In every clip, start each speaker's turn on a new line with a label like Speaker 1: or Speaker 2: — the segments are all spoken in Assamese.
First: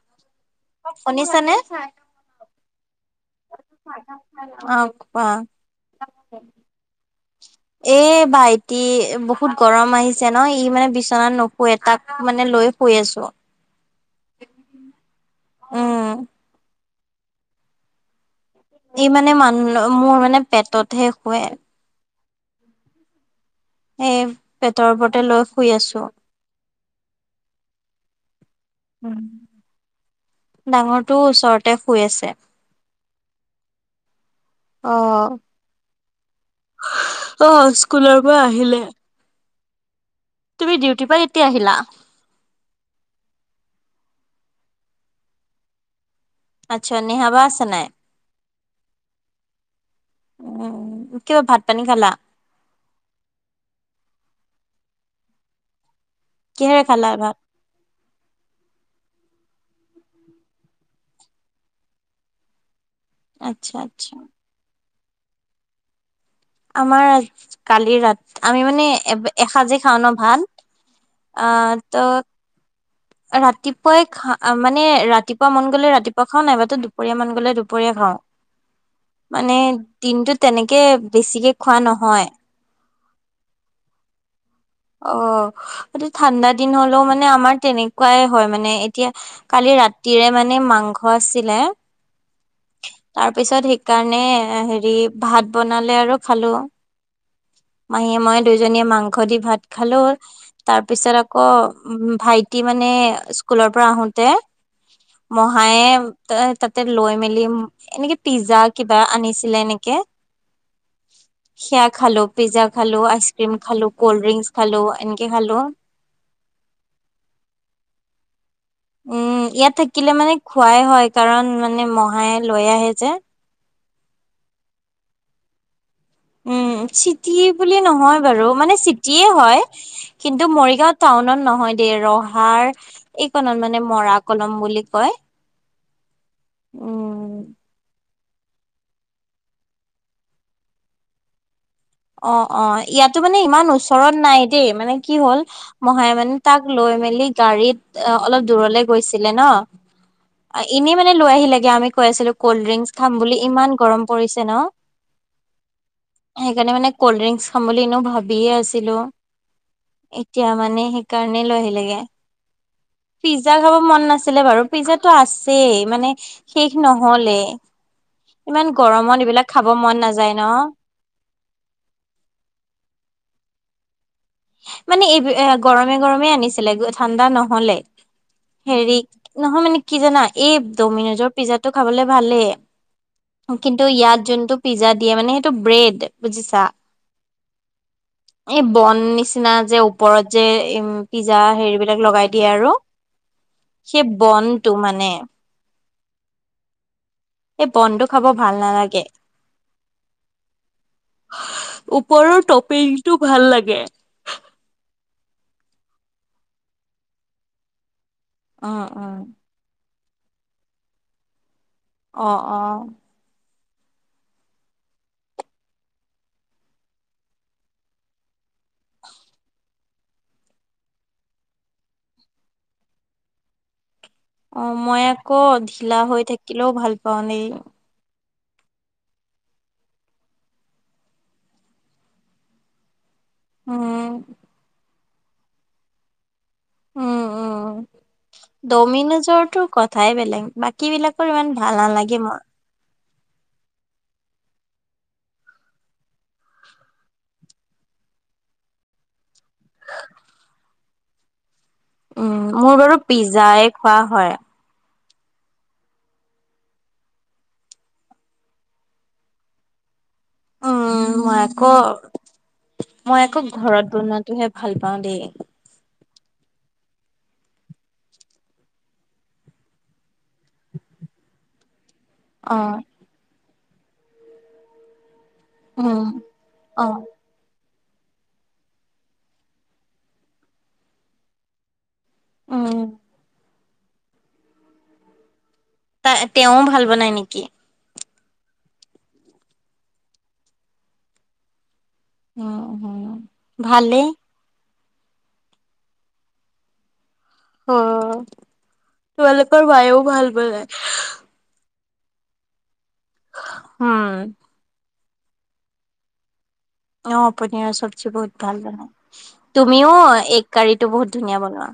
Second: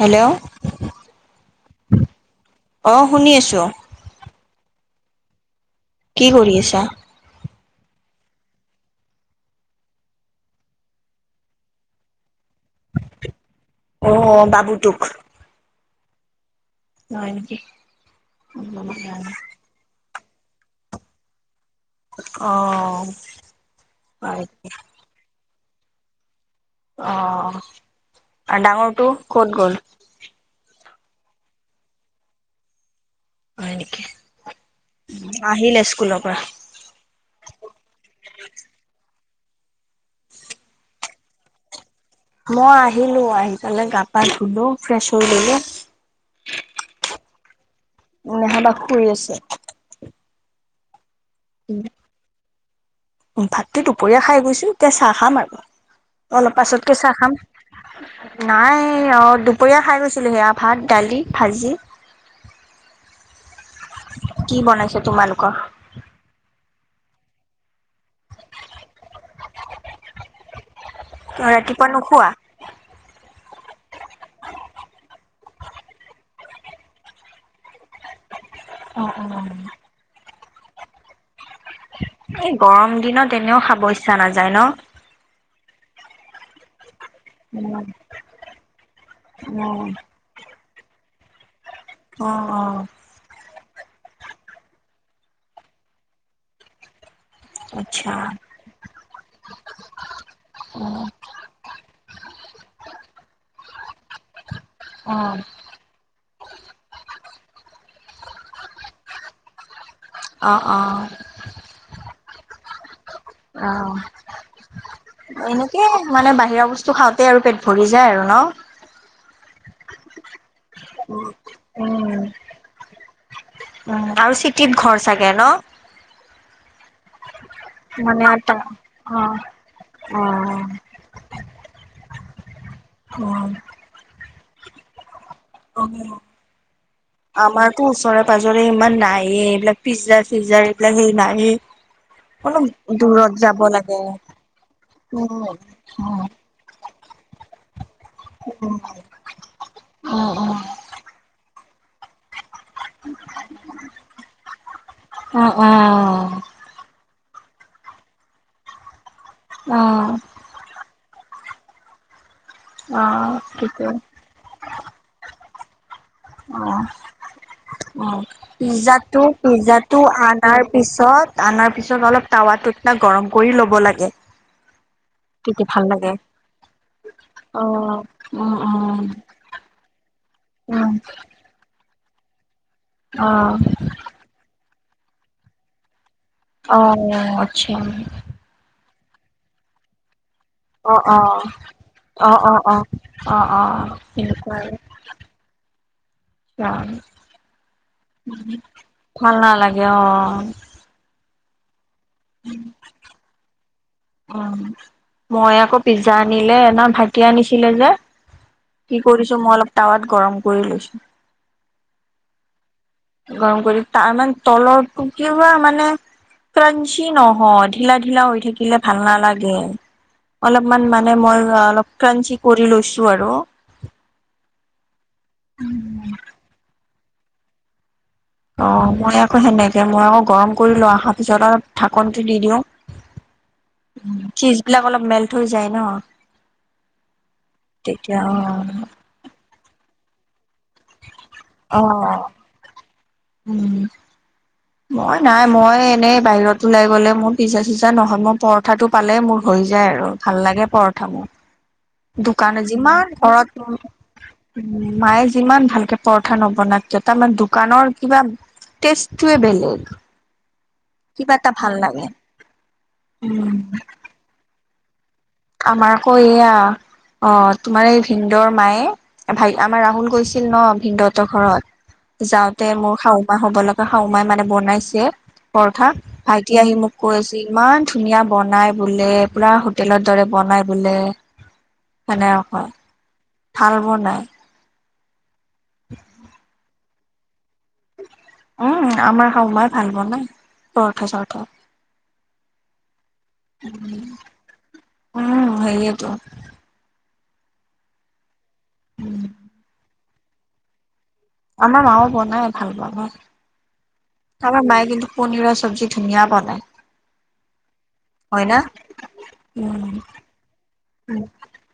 Speaker 1: হেল্ল'
Speaker 2: শুনিছা নে
Speaker 1: অ শুনি আছো
Speaker 2: অ। কোৱা।
Speaker 1: কি কৰি আছা?
Speaker 2: এ ভাইটি বহুত গৰম আহিছে ন ই মানে বিচনাত নুশুৱে তাক মানে লৈ শুই আছো।
Speaker 1: আহ বাবুটোক
Speaker 2: উম,
Speaker 1: হয় নেকি? অ
Speaker 2: এই মানে মানুহ মোৰ মানে পেটতহে শুৱে
Speaker 1: অ,
Speaker 2: এই পেটৰ ওপৰতে লৈ শুই আছো।
Speaker 1: অ আৰু ডাঙৰটো ক'ত গ'ল?
Speaker 2: টো ওচৰতে শুই আছে।
Speaker 1: হয় নেকি?
Speaker 2: অ',
Speaker 1: আহিলে স্কুলৰ পৰা।
Speaker 2: অ', স্কুলৰ পৰা আহিলে। তুমি ডিউটি পা এতিয়া আহিলা?
Speaker 1: মই আহিলো আহি পেলে গা পা ধুলো ফ্ৰেছ হৈ ললোঁ।
Speaker 2: আচ্ছা, নিহা বা আছে নাই?
Speaker 1: নেহাবা শুই আছে।
Speaker 2: উম, কিয়, ভাত পানী খালা?
Speaker 1: ভাতটো দুপৰীয়া খাই গৈছো এতিয়া চাহ খাম আৰু। অলপ
Speaker 2: কিহেৰে
Speaker 1: পাছতকে
Speaker 2: খালা
Speaker 1: চাহ
Speaker 2: ভাত?
Speaker 1: খাম নাই অঁ। দুপৰীয়া খাই গৈছিলোঁ, সেয়া ভাত, দালি, ভাজি।
Speaker 2: আচ্ছা, আচ্ছা।
Speaker 1: তোমালোক
Speaker 2: আমাৰ, কালিৰ ৰাত, আমি মানে এসাঁজে খাওঁ ন ভাত। আহ
Speaker 1: ৰাতিপুৱা
Speaker 2: ত
Speaker 1: নোখোৱা?
Speaker 2: ৰাতিপুৱাই খা, মানে, ৰাতিপুৱা মন গলে ৰাতিপুৱা খাওঁ, নাইবাতো দুপৰীয়া মন গলে দুপৰীয়া খাওঁ।
Speaker 1: অ অ
Speaker 2: মানে দিনটো তেনেকে বেছিকে খোৱা নহয়
Speaker 1: এই গৰম দিনত এনেও খাব ইচ্ছা নাযায়। ন?
Speaker 2: অ, এইটো ঠাণ্ডা দিন হ'লেও মানে মানে আমাৰ
Speaker 1: উম।
Speaker 2: তেনেকুৱাই হয় মানে এতিয়া কালি
Speaker 1: উম,
Speaker 2: ৰাতিৰে মানে মাংস আছিলে
Speaker 1: অঁ, অঁ।
Speaker 2: তাৰ পিছত সেইকাৰণে হেৰি ভাত বনালে আৰু খালো।
Speaker 1: আচ্ছা,
Speaker 2: মাহীয়ে মই দুইজনীয়ে মাংস দি ভাত খালো তাৰ
Speaker 1: অ',
Speaker 2: পিছত আকৌ ভাইটি মানে স্কুলৰ পৰা আহোতে
Speaker 1: অ',
Speaker 2: মহায়ে তাতে লৈ মেলি লৈ এনেকে পিজ্জা কিবা আনিছিলে এনেকে।
Speaker 1: অঁ অঁ
Speaker 2: সেয়া খালো পিজ্জা খালো আইচক্ৰীম খালো ক'ল্ড ড্ৰিংকচ খালো এনেকে খালো
Speaker 1: এনেকে মানে বাহিৰা বস্তু খাওঁতে আৰু পেট ভৰি যায় আৰু ন!
Speaker 2: উম, ইয়াত থাকিলে মানে খোৱাই হয় কাৰণ মানে
Speaker 1: উম,
Speaker 2: মহাই লৈ আহে যে।
Speaker 1: উম, আৰু চিটিত ঘৰ চাগে ন?
Speaker 2: উম, চি চিটি বুলি নহয়
Speaker 1: মানে
Speaker 2: বাৰু
Speaker 1: এটা
Speaker 2: মানে চিটিয়ে
Speaker 1: অ',
Speaker 2: হয় কিন্তু
Speaker 1: অ',
Speaker 2: মৰিগাঁও টাউনত নহয়। এ ৰহাৰ
Speaker 1: অ'।
Speaker 2: এইকণত মানে মৰা কলং বুলি কয়।
Speaker 1: অ',
Speaker 2: উম
Speaker 1: আমাৰতো ওচৰে পাজৰে ইমান নাইয়ে এইবিলাক পিজ্জা চিজ্জা এইবিলাক সেই নাইয়ে।
Speaker 2: অ',
Speaker 1: অলপ
Speaker 2: অ', ইয়াতো
Speaker 1: দূৰত
Speaker 2: মানে
Speaker 1: যাব
Speaker 2: ইমান
Speaker 1: লাগে।
Speaker 2: ওচৰত নাই দেই মানে কি হ'ল
Speaker 1: উম,
Speaker 2: মহাই
Speaker 1: অ',
Speaker 2: মানে তাক লৈ লৈ মেলি গাড়ীত অ', অলপ দূৰলৈ গৈছিলে ন, অ' এনেই মানে লৈ আহিলে আমি কৈ আছিলো। কল্ড ড্ৰিংকচ খাম বুলি ইমান গৰম পৰিছে ন!
Speaker 1: অ', অ', অ'।
Speaker 2: সেইকাৰণে মানে কল্ড ড্ৰিংকচ খাম বুলি এনেয়েও ভাবিয়ে আছিলো।
Speaker 1: অ',
Speaker 2: এতিয়া মানে সেই সেইকাৰণেই লৈ আহিলে গে,
Speaker 1: অ',
Speaker 2: পিজ্জা খাব
Speaker 1: সেইটো
Speaker 2: মন নাছিলে বাৰু পিজ্জাতটো আছ লেই মানে শেষ
Speaker 1: অ',
Speaker 2: নহ'লেই।
Speaker 1: অ', পিজ্জাটো
Speaker 2: মন
Speaker 1: পিজ্জাটো
Speaker 2: নাযায় ন
Speaker 1: আনাৰ পিছত আনাৰ তাৰপিছত অলপ টাৱাটোত না গৰম কৰি ল'ব লাগে।
Speaker 2: মানে এব-এ
Speaker 1: তেতিয়া ভাল
Speaker 2: গৰমে
Speaker 1: লাগে।
Speaker 2: গৰমে আনিছিলে ঠাণ্ডা নহ'লে।
Speaker 1: অ'। উম,
Speaker 2: হেৰি
Speaker 1: উম,
Speaker 2: নহয় মানে কি জানা এই
Speaker 1: উম,
Speaker 2: ড'মিনেজৰ পিজ্জাটো খাবলৈ ভালে,
Speaker 1: অ',
Speaker 2: কিন্তু ইয়াত যোনটো পিজ্জা দিয়ে মানে সেইটো ব্ৰেড। বুজিছা
Speaker 1: অ', আছা।
Speaker 2: এই বন নিচিনা যে ওপৰত যে উম
Speaker 1: অ',
Speaker 2: পিজ্জা
Speaker 1: অ',
Speaker 2: হেৰিবিলাক লগাই
Speaker 1: অ',
Speaker 2: দিয়ে
Speaker 1: অ',
Speaker 2: আৰু
Speaker 1: অ', অ', অ',
Speaker 2: সেই বন
Speaker 1: তেনেকুৱা
Speaker 2: টো
Speaker 1: আৰু।
Speaker 2: মানে
Speaker 1: অ,
Speaker 2: এই বনটো খাব ভাল নালাগে
Speaker 1: ভাল নালাগে অ।
Speaker 2: ওপৰৰ টপিংটো ভাল লাগে।
Speaker 1: উম, মই আকৌ পিজ্জা আনিলে, এনা ভাইটিয়ে আনিছিলে যে,
Speaker 2: উম
Speaker 1: কি
Speaker 2: উম
Speaker 1: কৰিছো মই অলপ টাৱাত গৰম কৰি লৈছোঁ।
Speaker 2: অ অ।
Speaker 1: গৰম কৰি, তাৰমান তলৰটো কিবা মানে, ক্ৰাঞ্চি নহয়, ঢিলা ঢিলা হৈ থাকিলে ভাল নালাগে। অলপমান মানে মই অলপ ক্ৰাঞ্চি কৰি লৈছো আৰু।
Speaker 2: অ মই আকৌ ঢিলা হৈ থাকিলেও ভাল পাওঁ দেই।
Speaker 1: অ, মই আকৌ সেনেকে মই আকৌ গৰম কৰি লোৱা অহাৰ পিছত আৰু ঢাকনটো দি দিওঁ।
Speaker 2: উম
Speaker 1: চীজ বিলাক অলপ মেল্ট হৈ যায় ন।
Speaker 2: উম উম।
Speaker 1: তেতিয়া
Speaker 2: দমিনেজৰটো ক থাই বেলেগ, বাকী বিলাকৰ ইমান ভাল
Speaker 1: অ অ
Speaker 2: নালাগে মোৰ।
Speaker 1: উম। মই নাই, মই এনেই বাহিৰত ওলাই গ'লে মোৰ পিজ্জা চিজ্জা নহয় মোৰ পৰঠাটো পালে মোৰ হৈ যায় আৰু, ভাল লাগে পৰঠা মোৰ।
Speaker 2: উম,
Speaker 1: দোকানে
Speaker 2: মোৰ বাৰু
Speaker 1: যিমান
Speaker 2: পিজ্জাই
Speaker 1: ঘৰত
Speaker 2: খোৱা হয়।
Speaker 1: মায়ে যিমান ভালকে পৰঠা নবনাওক কিয়, তাৰমানে দোকানৰ কিবা টেষ্টটোৱে বেলেগ।
Speaker 2: উম
Speaker 1: কিবা
Speaker 2: মই
Speaker 1: এটা ভাল
Speaker 2: আকৌ,
Speaker 1: লাগে
Speaker 2: মই আকৌ
Speaker 1: উম
Speaker 2: ঘৰত বনোৱাটোহে ভাল পা পাওঁ দেই।
Speaker 1: আমাৰ ক এইয়া। অ, তোমাৰ এই ভিনদৰ মায়ে, ভাই আমাৰ ৰাহুল গৈছিল ন ভিনদহঁতৰ ঘৰত। যাওঁতে মোৰ শাওু মা হ'ব লগা শাও মাই মানে বনাইছে পৰঠা
Speaker 2: উম,
Speaker 1: ভাইটি আহি মোক
Speaker 2: অ',
Speaker 1: কৈ আছে ইমান ধুনীয়া বনাই বোলে পুৰা হোটেলত দৰে বনাই বোলে সনেক ক
Speaker 2: উম,
Speaker 1: ভাল বনাই
Speaker 2: ত তেওঁও ভাল বনাই নেকি
Speaker 1: উম আমাৰ হা মাই ভাল ব নাই পৰথা চৰথা
Speaker 2: উ উ ভালে
Speaker 1: উম সেইয়টোো
Speaker 2: অ তোমালোকৰ বায়েও ভাল বনাই
Speaker 1: আমাৰ মাও বনাই ভাল বনাই
Speaker 2: উম,
Speaker 1: আমাৰ মায়ে কিন্তু পনীৰৰ স্বজী ধুনীয়া বনাই
Speaker 2: অ পনীৰৰ চবজি বহুত
Speaker 1: হয় না
Speaker 2: ভাল বনাই
Speaker 1: উম
Speaker 2: তুমিও এক কাৰীত টো বহুত ধুনীয়া বনোৱা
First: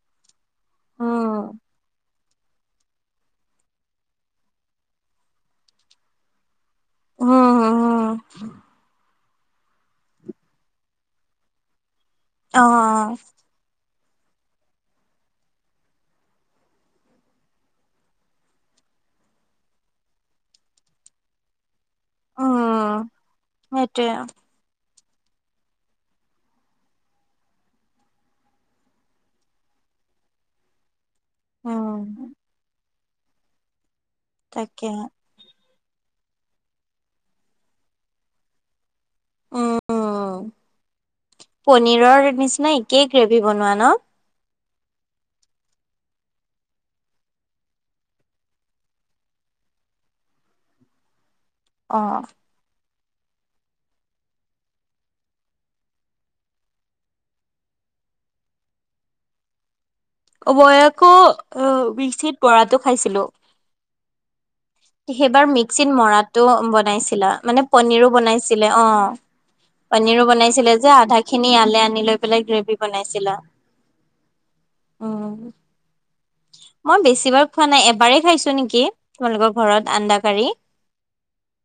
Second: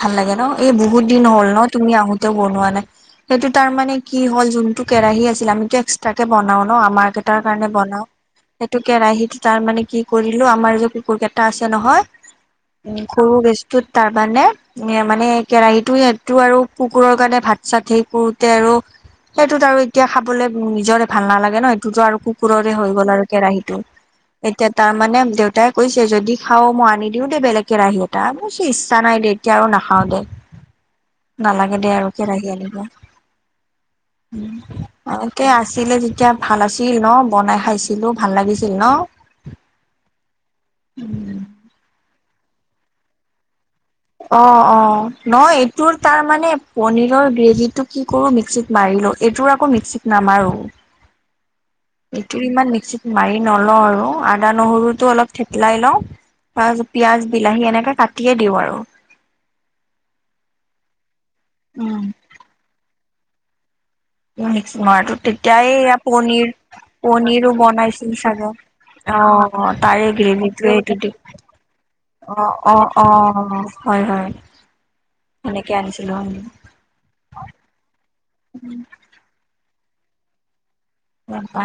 Speaker 1: ভাল লাগে ন এই বহুত দিন
Speaker 2: উম,
Speaker 1: হ'ল ন তুমি আহো বনোৱা নাই সেইটো তাৰ মানে কি হল যোনটো কেৰাহী আছিল আমিতটো এক্সট্ৰ কে বনাও আমাৰ কেইটাৰ কাৰণে বনাও
Speaker 2: উম,
Speaker 1: সেইটো কেৰাহিত তাৰ মানে কি কৰিলো আমাৰ যে কুকুৰকেইটা আছে নহয় উম
Speaker 2: অ',
Speaker 1: সৰু গেজটোত তাৰ মানে এ মানে কেৰাহীটো সহটো আৰু কুকুৰৰ কাৰণে ভাত চাত সেই কৰুৰোতে আৰু সেইটোত আৰু এতিয়া খাবলৈ নিজৰে ভাল নালাগে ন তো আৰু কুকুৰৰে হৈ
Speaker 2: উম,
Speaker 1: গ'ল আৰু কেৰাহীতটো
Speaker 2: সেইটোৱে।
Speaker 1: এতিয়া তাত মানে দেউতাই কৈছে যদি খা মই আনি দিও দেই বেলেগ কেৰাহি এটা বুজ ইচ্ছা নাই দে এতিয়া আৰু নাখাও দে নালাগে দে
Speaker 2: উম,
Speaker 1: আৰু কেৰাহী আনিব।
Speaker 2: তাকে
Speaker 1: অকে আছ। আছিলে যেতিয়া ভাল আছিল ন বনাই খাইছিলো ভাল লাগিছিল ন।
Speaker 2: উম। নিচিনাই একেই গ্ৰেভি বনোৱা ন।
Speaker 1: অ-অ ন এইটোৰ তাৰ মানে পনীৰৰ গ্ৰেভি টো কি কৰো মিক্সিত মাৰি। এইটোৰ আকৌ মিক্সিত নাম আৰুো
Speaker 2: অ'।
Speaker 1: এইটোৰ ইমান মিক্সিত। মাৰি নলওঁ আৰু আদা নহৰুটো অলপ থেতেলাই লওঁ। তাৰছত পিয়য়াজ বিলাহী এনেকে কাটিয়ে দিওঁ আৰু।
Speaker 2: অৱয়েকৌ
Speaker 1: উম
Speaker 2: অসিত বৰাটো খাইছিলো।
Speaker 1: মিক্স মৰাটো তেতিয়াই
Speaker 2: মিক্সিত
Speaker 1: এয়া
Speaker 2: মৰাটো
Speaker 1: পনিৰ
Speaker 2: বনাইছিলা
Speaker 1: পনীৰো
Speaker 2: মানে পনীৰো
Speaker 1: বনাইছিল চাগ অ',
Speaker 2: বনাইছিলে
Speaker 1: অ' তাৰে
Speaker 2: পনীৰো বনাইছিলে
Speaker 1: গ্ৰেভিটোৱে
Speaker 2: যে আধা খিনি ইয়ালে আনি লৈ পেলাই
Speaker 1: এইটো
Speaker 2: গ্ৰেভি
Speaker 1: অ-অ-অ
Speaker 2: বনাইছিলা।
Speaker 1: হয়-হয়।
Speaker 2: উম।
Speaker 1: এনেকে আনিছিলো।
Speaker 2: মই বেছি বাৰ খোৱা নাই এবাৰেই খাইছো নেকি তোমালোকৰ ঘৰত আন্দা কাৰি।
Speaker 1: এবা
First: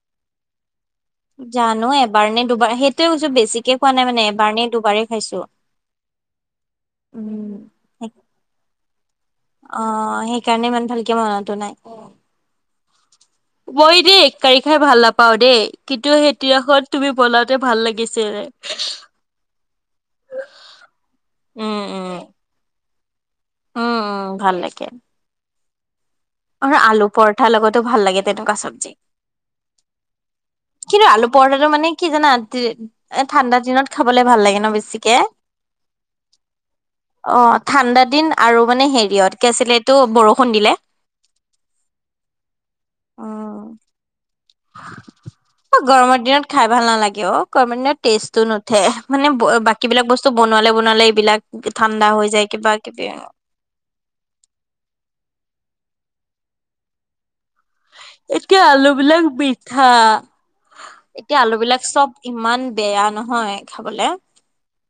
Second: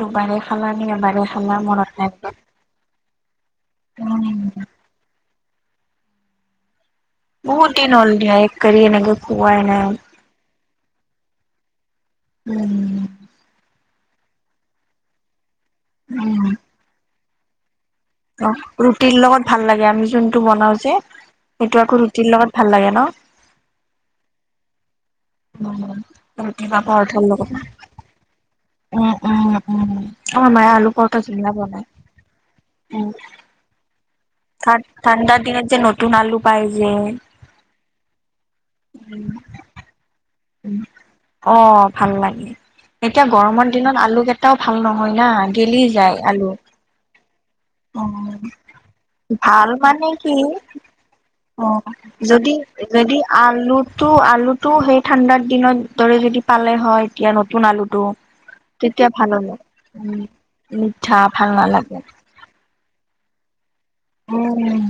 Speaker 1: দুবাৰে খালা। নে এবাৰে খালা
Speaker 2: জানো
Speaker 1: মনত নাই
Speaker 2: এবাৰ
Speaker 1: ৰবা।
Speaker 2: নে দুবাৰ সেইটোয়ে কছো বেছিকে খোৱা নাই মানে
Speaker 1: উম
Speaker 2: এবাৰ নে দুবাৰেই খাইছো।
Speaker 1: বহুত দিন হল দীয়া এক কৰি এনে গল।
Speaker 2: অহ, সেইকাৰণে ইমান ভালকে মনো নাই।
Speaker 1: উম
Speaker 2: মই দেই এক কাৰী খাই ভাল নাপাও দেই কিন্তু সেই
Speaker 1: উম
Speaker 2: তিনাখত তুমি বনাওঁতে ভাল লাগে।
Speaker 1: অ' ৰুটিৰ লগত ভাল লাগে। আমি যোনটো বনাও যে সেইটো আকৌ ৰুটিৰ লগত ভাল লাগে ন।
Speaker 2: উম-উম ভাল লাগে।
Speaker 1: উ আৰু
Speaker 2: আৰু
Speaker 1: কিবা পাৰ
Speaker 2: আলু
Speaker 1: অঠ
Speaker 2: পৰঠাৰ
Speaker 1: লগত
Speaker 2: লগতো ভাল লাগে তেনেকুৱা চব্জি।
Speaker 1: উম-উম-উম,
Speaker 2: কিন্তু আলু পৰঠাটো মানে কি জানা ৰা
Speaker 1: উম,
Speaker 2: এ ঠাণ্ডা দিনত খাবলে। ভাল লাগে ন
Speaker 1: ঠান
Speaker 2: বেছিকে
Speaker 1: ঠাণ্ডা দিনত যে নতুন আলু পাই যে
Speaker 2: অ ঠাণ্ডা দিন আৰু মানে হেৰি। কে আছিলে এইটো বৰষুণ। দিলে।
Speaker 1: অ' ভাল লাগে এতিয়া
Speaker 2: অ
Speaker 1: গৰমৰ দিনত আলু। তটাও ভাল নহয় না গেলি যায়
Speaker 2: গৰমৰ দিনত
Speaker 1: আলু
Speaker 2: খাই ভাল নালাগে অ গৰমৰ দিনত
Speaker 1: অ
Speaker 2: টেষ্টটো নুঠে মানে
Speaker 1: ভাল
Speaker 2: বাকী
Speaker 1: মানে
Speaker 2: বিলাক বস্তু
Speaker 1: কি
Speaker 2: বনোৱালে বনোৱালে এইবিলাক
Speaker 1: অ
Speaker 2: ঠাণ্ডা হৈ যায়
Speaker 1: যদি
Speaker 2: কিবা কিবি।
Speaker 1: যদি আলুত। তটো আলুতটো সেই ঠাণ্ডাৰ দিনৰ দৰে যদি পালে হয় এতিয়া। সোনালুটো
Speaker 2: এতিয়া আলু
Speaker 1: তেতিয়া
Speaker 2: বিলাক
Speaker 1: ভাল হ'ল
Speaker 2: মিঠা
Speaker 1: উম, মিঠা
Speaker 2: এতিয়া
Speaker 1: ভাল
Speaker 2: আলু বিলাক
Speaker 1: নালাগে
Speaker 2: চব ইমান বেয়া নহয়। খাবলে।
Speaker 1: উম,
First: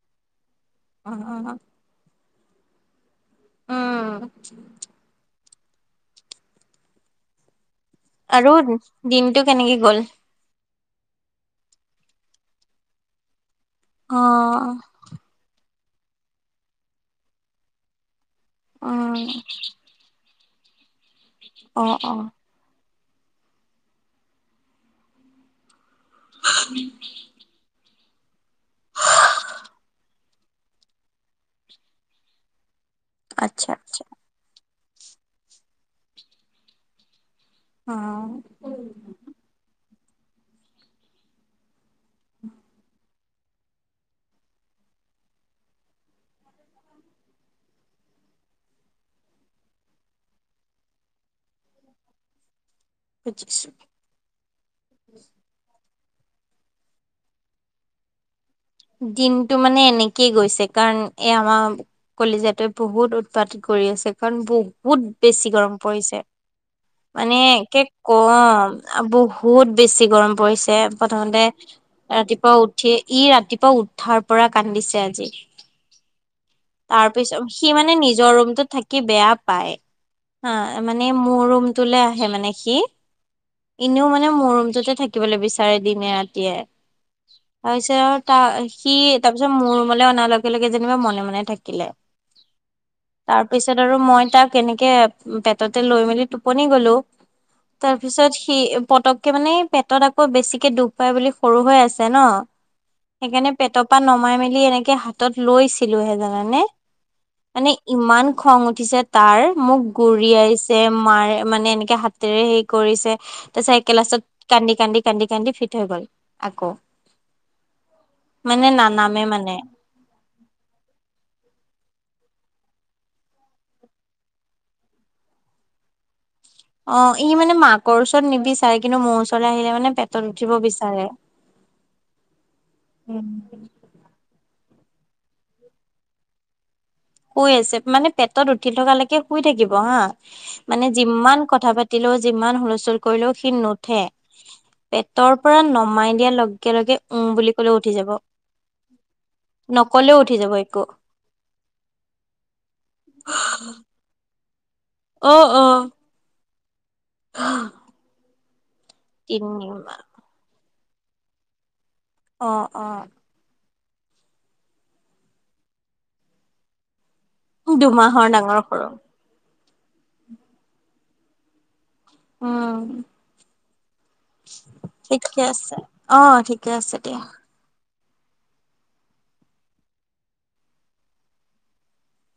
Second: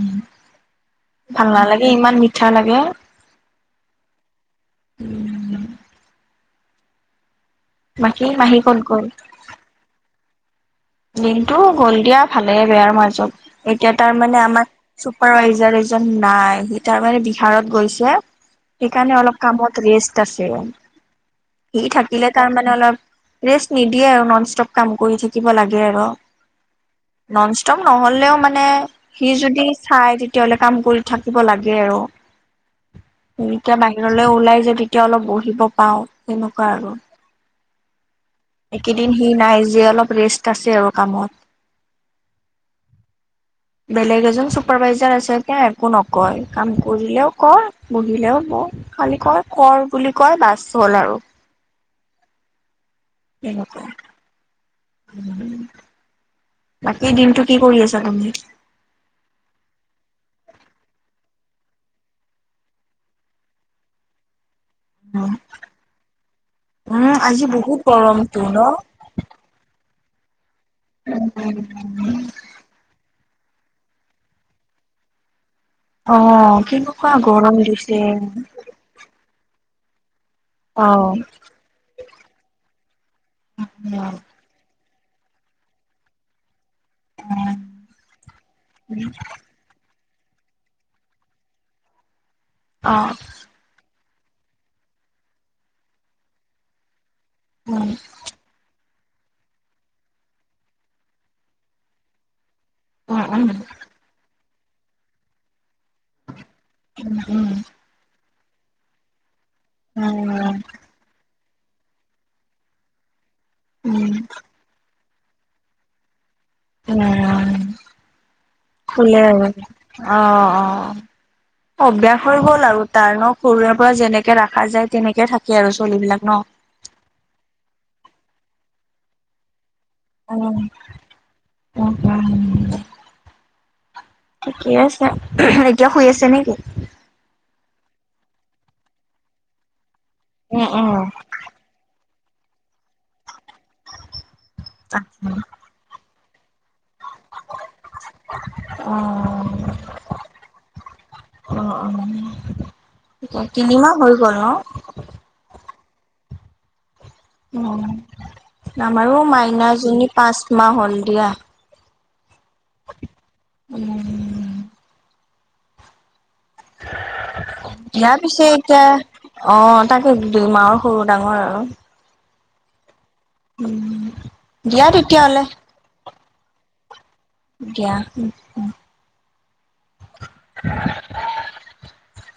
Speaker 2: উম
Speaker 1: ভাল নালাগে ইমান মিঠা লাগে।
Speaker 2: উম,
Speaker 1: উম, বাকী
Speaker 2: আৰু
Speaker 1: মাহী ক'ত
Speaker 2: দিনতটো কেনেকে গ'ল।
Speaker 1: দিনতটো গ'ল দিয়া ভালে বেয়াৰ মাজত। এতিয়া তাৰ
Speaker 2: অ
Speaker 1: মানে আমাৰ চুপাৰভাইজাৰ এজন নাই সি তাৰমানানে বিহাৰত গৈছে।
Speaker 2: উম
Speaker 1: সেইকাৰণে অলপ কামত ৰেষ্ট আছে
Speaker 2: অ
Speaker 1: সি
Speaker 2: অ
Speaker 1: থাকিলে তাৰমানানে অলপ। ৰেষ্ট নিদিয়ে আৰু নন ষ্টপ কাম কৰি থাকিব লাগে আৰু।
Speaker 2: উম,
Speaker 1: নন ষ্টপ নহ'লেও মানে সি যদি চাই তেতিয়াাহলে কাম কৰি থাকিব লাগে আৰু।
Speaker 2: আচ্ছা
Speaker 1: এতিয়া
Speaker 2: আচ্ছা
Speaker 1: বাহিৰলৈ ওলাই যোয় তেতিয়া অলপ বহিব পাও তেনেকুৱা আৰু।
Speaker 2: অ',
Speaker 1: একেদিন সি নাই যে অলপ ৰেষ্ট আছে আৰু কামত।
Speaker 2: উম,
Speaker 1: [unintelligible] বেলেগ এজন চুপাৰভাইজাৰ আছে তেওঁ একো নকয় কাম কৰিলেও ক বহিলেও বহ। খালি ক কৰ বুলি কয় বাছ হ'ল আৰু।
Speaker 2: বুজিছো।
Speaker 1: সনেকে। বাকেই দিনতটো কি কৰি আছা তুমি।
Speaker 2: দিনতটো মানে এনেকেই গৈছে কাৰণ এ আমাৰ কলিজা বহুত উৎপাত। কৰি আছে কাৰণ বহুত
Speaker 1: উম
Speaker 2: বেছি গৰম পৰিছে। মানে
Speaker 1: আজি বহুত গৰমটো ন
Speaker 2: কম বহুত বেছি গৰম পৰিছে প্ৰথমতে ৰাতিপুৱা উঠি ই ৰাতিপুৱ উঠাৰ পৰা কান্দিছে আজি।
Speaker 1: অ',
Speaker 2: তাৰ
Speaker 1: কেনেকুৱা
Speaker 2: পিছত
Speaker 1: গৰম
Speaker 2: সি মানে
Speaker 1: দিছে
Speaker 2: নিজৰ ৰুমটোত থাকি বেয়া পায়। হা
Speaker 1: অ
Speaker 2: মানে মোৰ ৰুমটোলৈ আহে মানে সি এনেও মানে মোৰ ৰুমটোতে শিকিবলৈ বিচাৰে দিনে ৰাতিয়ে তাৰপিছত তাৰ সি তাৰপিছত মোৰ মোলে অনাৰ লগে - লগে যেনিবা মনে - মনে থাকিলে
Speaker 1: অ
Speaker 2: তাৰ পিছত আৰু মই তাক কেনেকে পেটতে লৈ মেলি টোপনি গলো
Speaker 1: উম
Speaker 2: তাৰ পিছত সি পতককে মানে পেটত আকৌ বেছিকে দুখ পায় বুলি সৰু হৈ আছে ন।
Speaker 1: উম উম উম
Speaker 2: সেইকাৰণে পেটৰ পৰা নমাই মেলি এনেকে হাতত লৈছিলে। মানে-
Speaker 1: উম
Speaker 2: মানে ইমান খং উঠিছে তাৰ মোক
Speaker 1: উম
Speaker 2: গুৰিয়াইছে মাৰে মানে এনেকে হাতেৰে হেই কৰিছে। চাইকেল
Speaker 1: উম
Speaker 2: আছে
Speaker 1: উম
Speaker 2: কান্দি - কান্দি - কান্দি - কান্দি ফিট হৈ গ'ল। আকৌ
Speaker 1: উম,
Speaker 2: মানে
Speaker 1: শুলে
Speaker 2: নানামে
Speaker 1: আৰু
Speaker 2: মানে
Speaker 1: অ - অ। অভ্যাস হৈ গ'ল আৰু তাৰ ন সৰুৰে পৰা যেনেকে ৰাখা যায় তেনেকে থাকে আৰু চলিবিলাক ন।
Speaker 2: অ, ই মানে মাকৰ ওচৰত নিবিচাৰে কিন্তু মোৰ ওচৰলৈ আহিলে। পেটত উঠিব
Speaker 1: উম
Speaker 2: বিচাৰে
Speaker 1: উম উম।
Speaker 2: উম,
Speaker 1: থিকে আছে এতিয়া শুই আছে নেকি?
Speaker 2: শুই আছে মানে পেটত উঠি থকালৈকে শুই থাকিব হা
Speaker 1: উম
Speaker 2: মানে
Speaker 1: উম।
Speaker 2: যিমান কথা পাতিলেও যিমান হুলস্থুল কৰিলেও। নুঠে পেটৰ পৰা নমাই দিয়াৰ লগে - লগে উম, বুলি কলেও উঠি যাব
Speaker 1: অ।
Speaker 2: নকলেও উঠি যাব একো
Speaker 1: উম, তিনিমাহ হৈ গ'ল ন।
Speaker 2: অ - অ।
Speaker 1: উম, আমাৰো
Speaker 2: তিনি
Speaker 1: মাইনা‌জনী পাচ মাহ হল দিয়া।
Speaker 2: অ - অ।
Speaker 1: [inaudible] দিয়া
Speaker 2: দুমাহৰ
Speaker 1: পিছে
Speaker 2: ডাঙৰ
Speaker 1: এতিয়া
Speaker 2: সৰু
Speaker 1: অ, তাকে দুই মাহৰ সৰু ডাঙৰ আৰু।
Speaker 2: উম,
Speaker 1: [inaudible] দিয়া
Speaker 2: ঠিকে
Speaker 1: তেতিয়াহ'লে
Speaker 2: আছে অ, ঠিকে আছে দিয়া।
Speaker 1: দিয়া। [inaudible]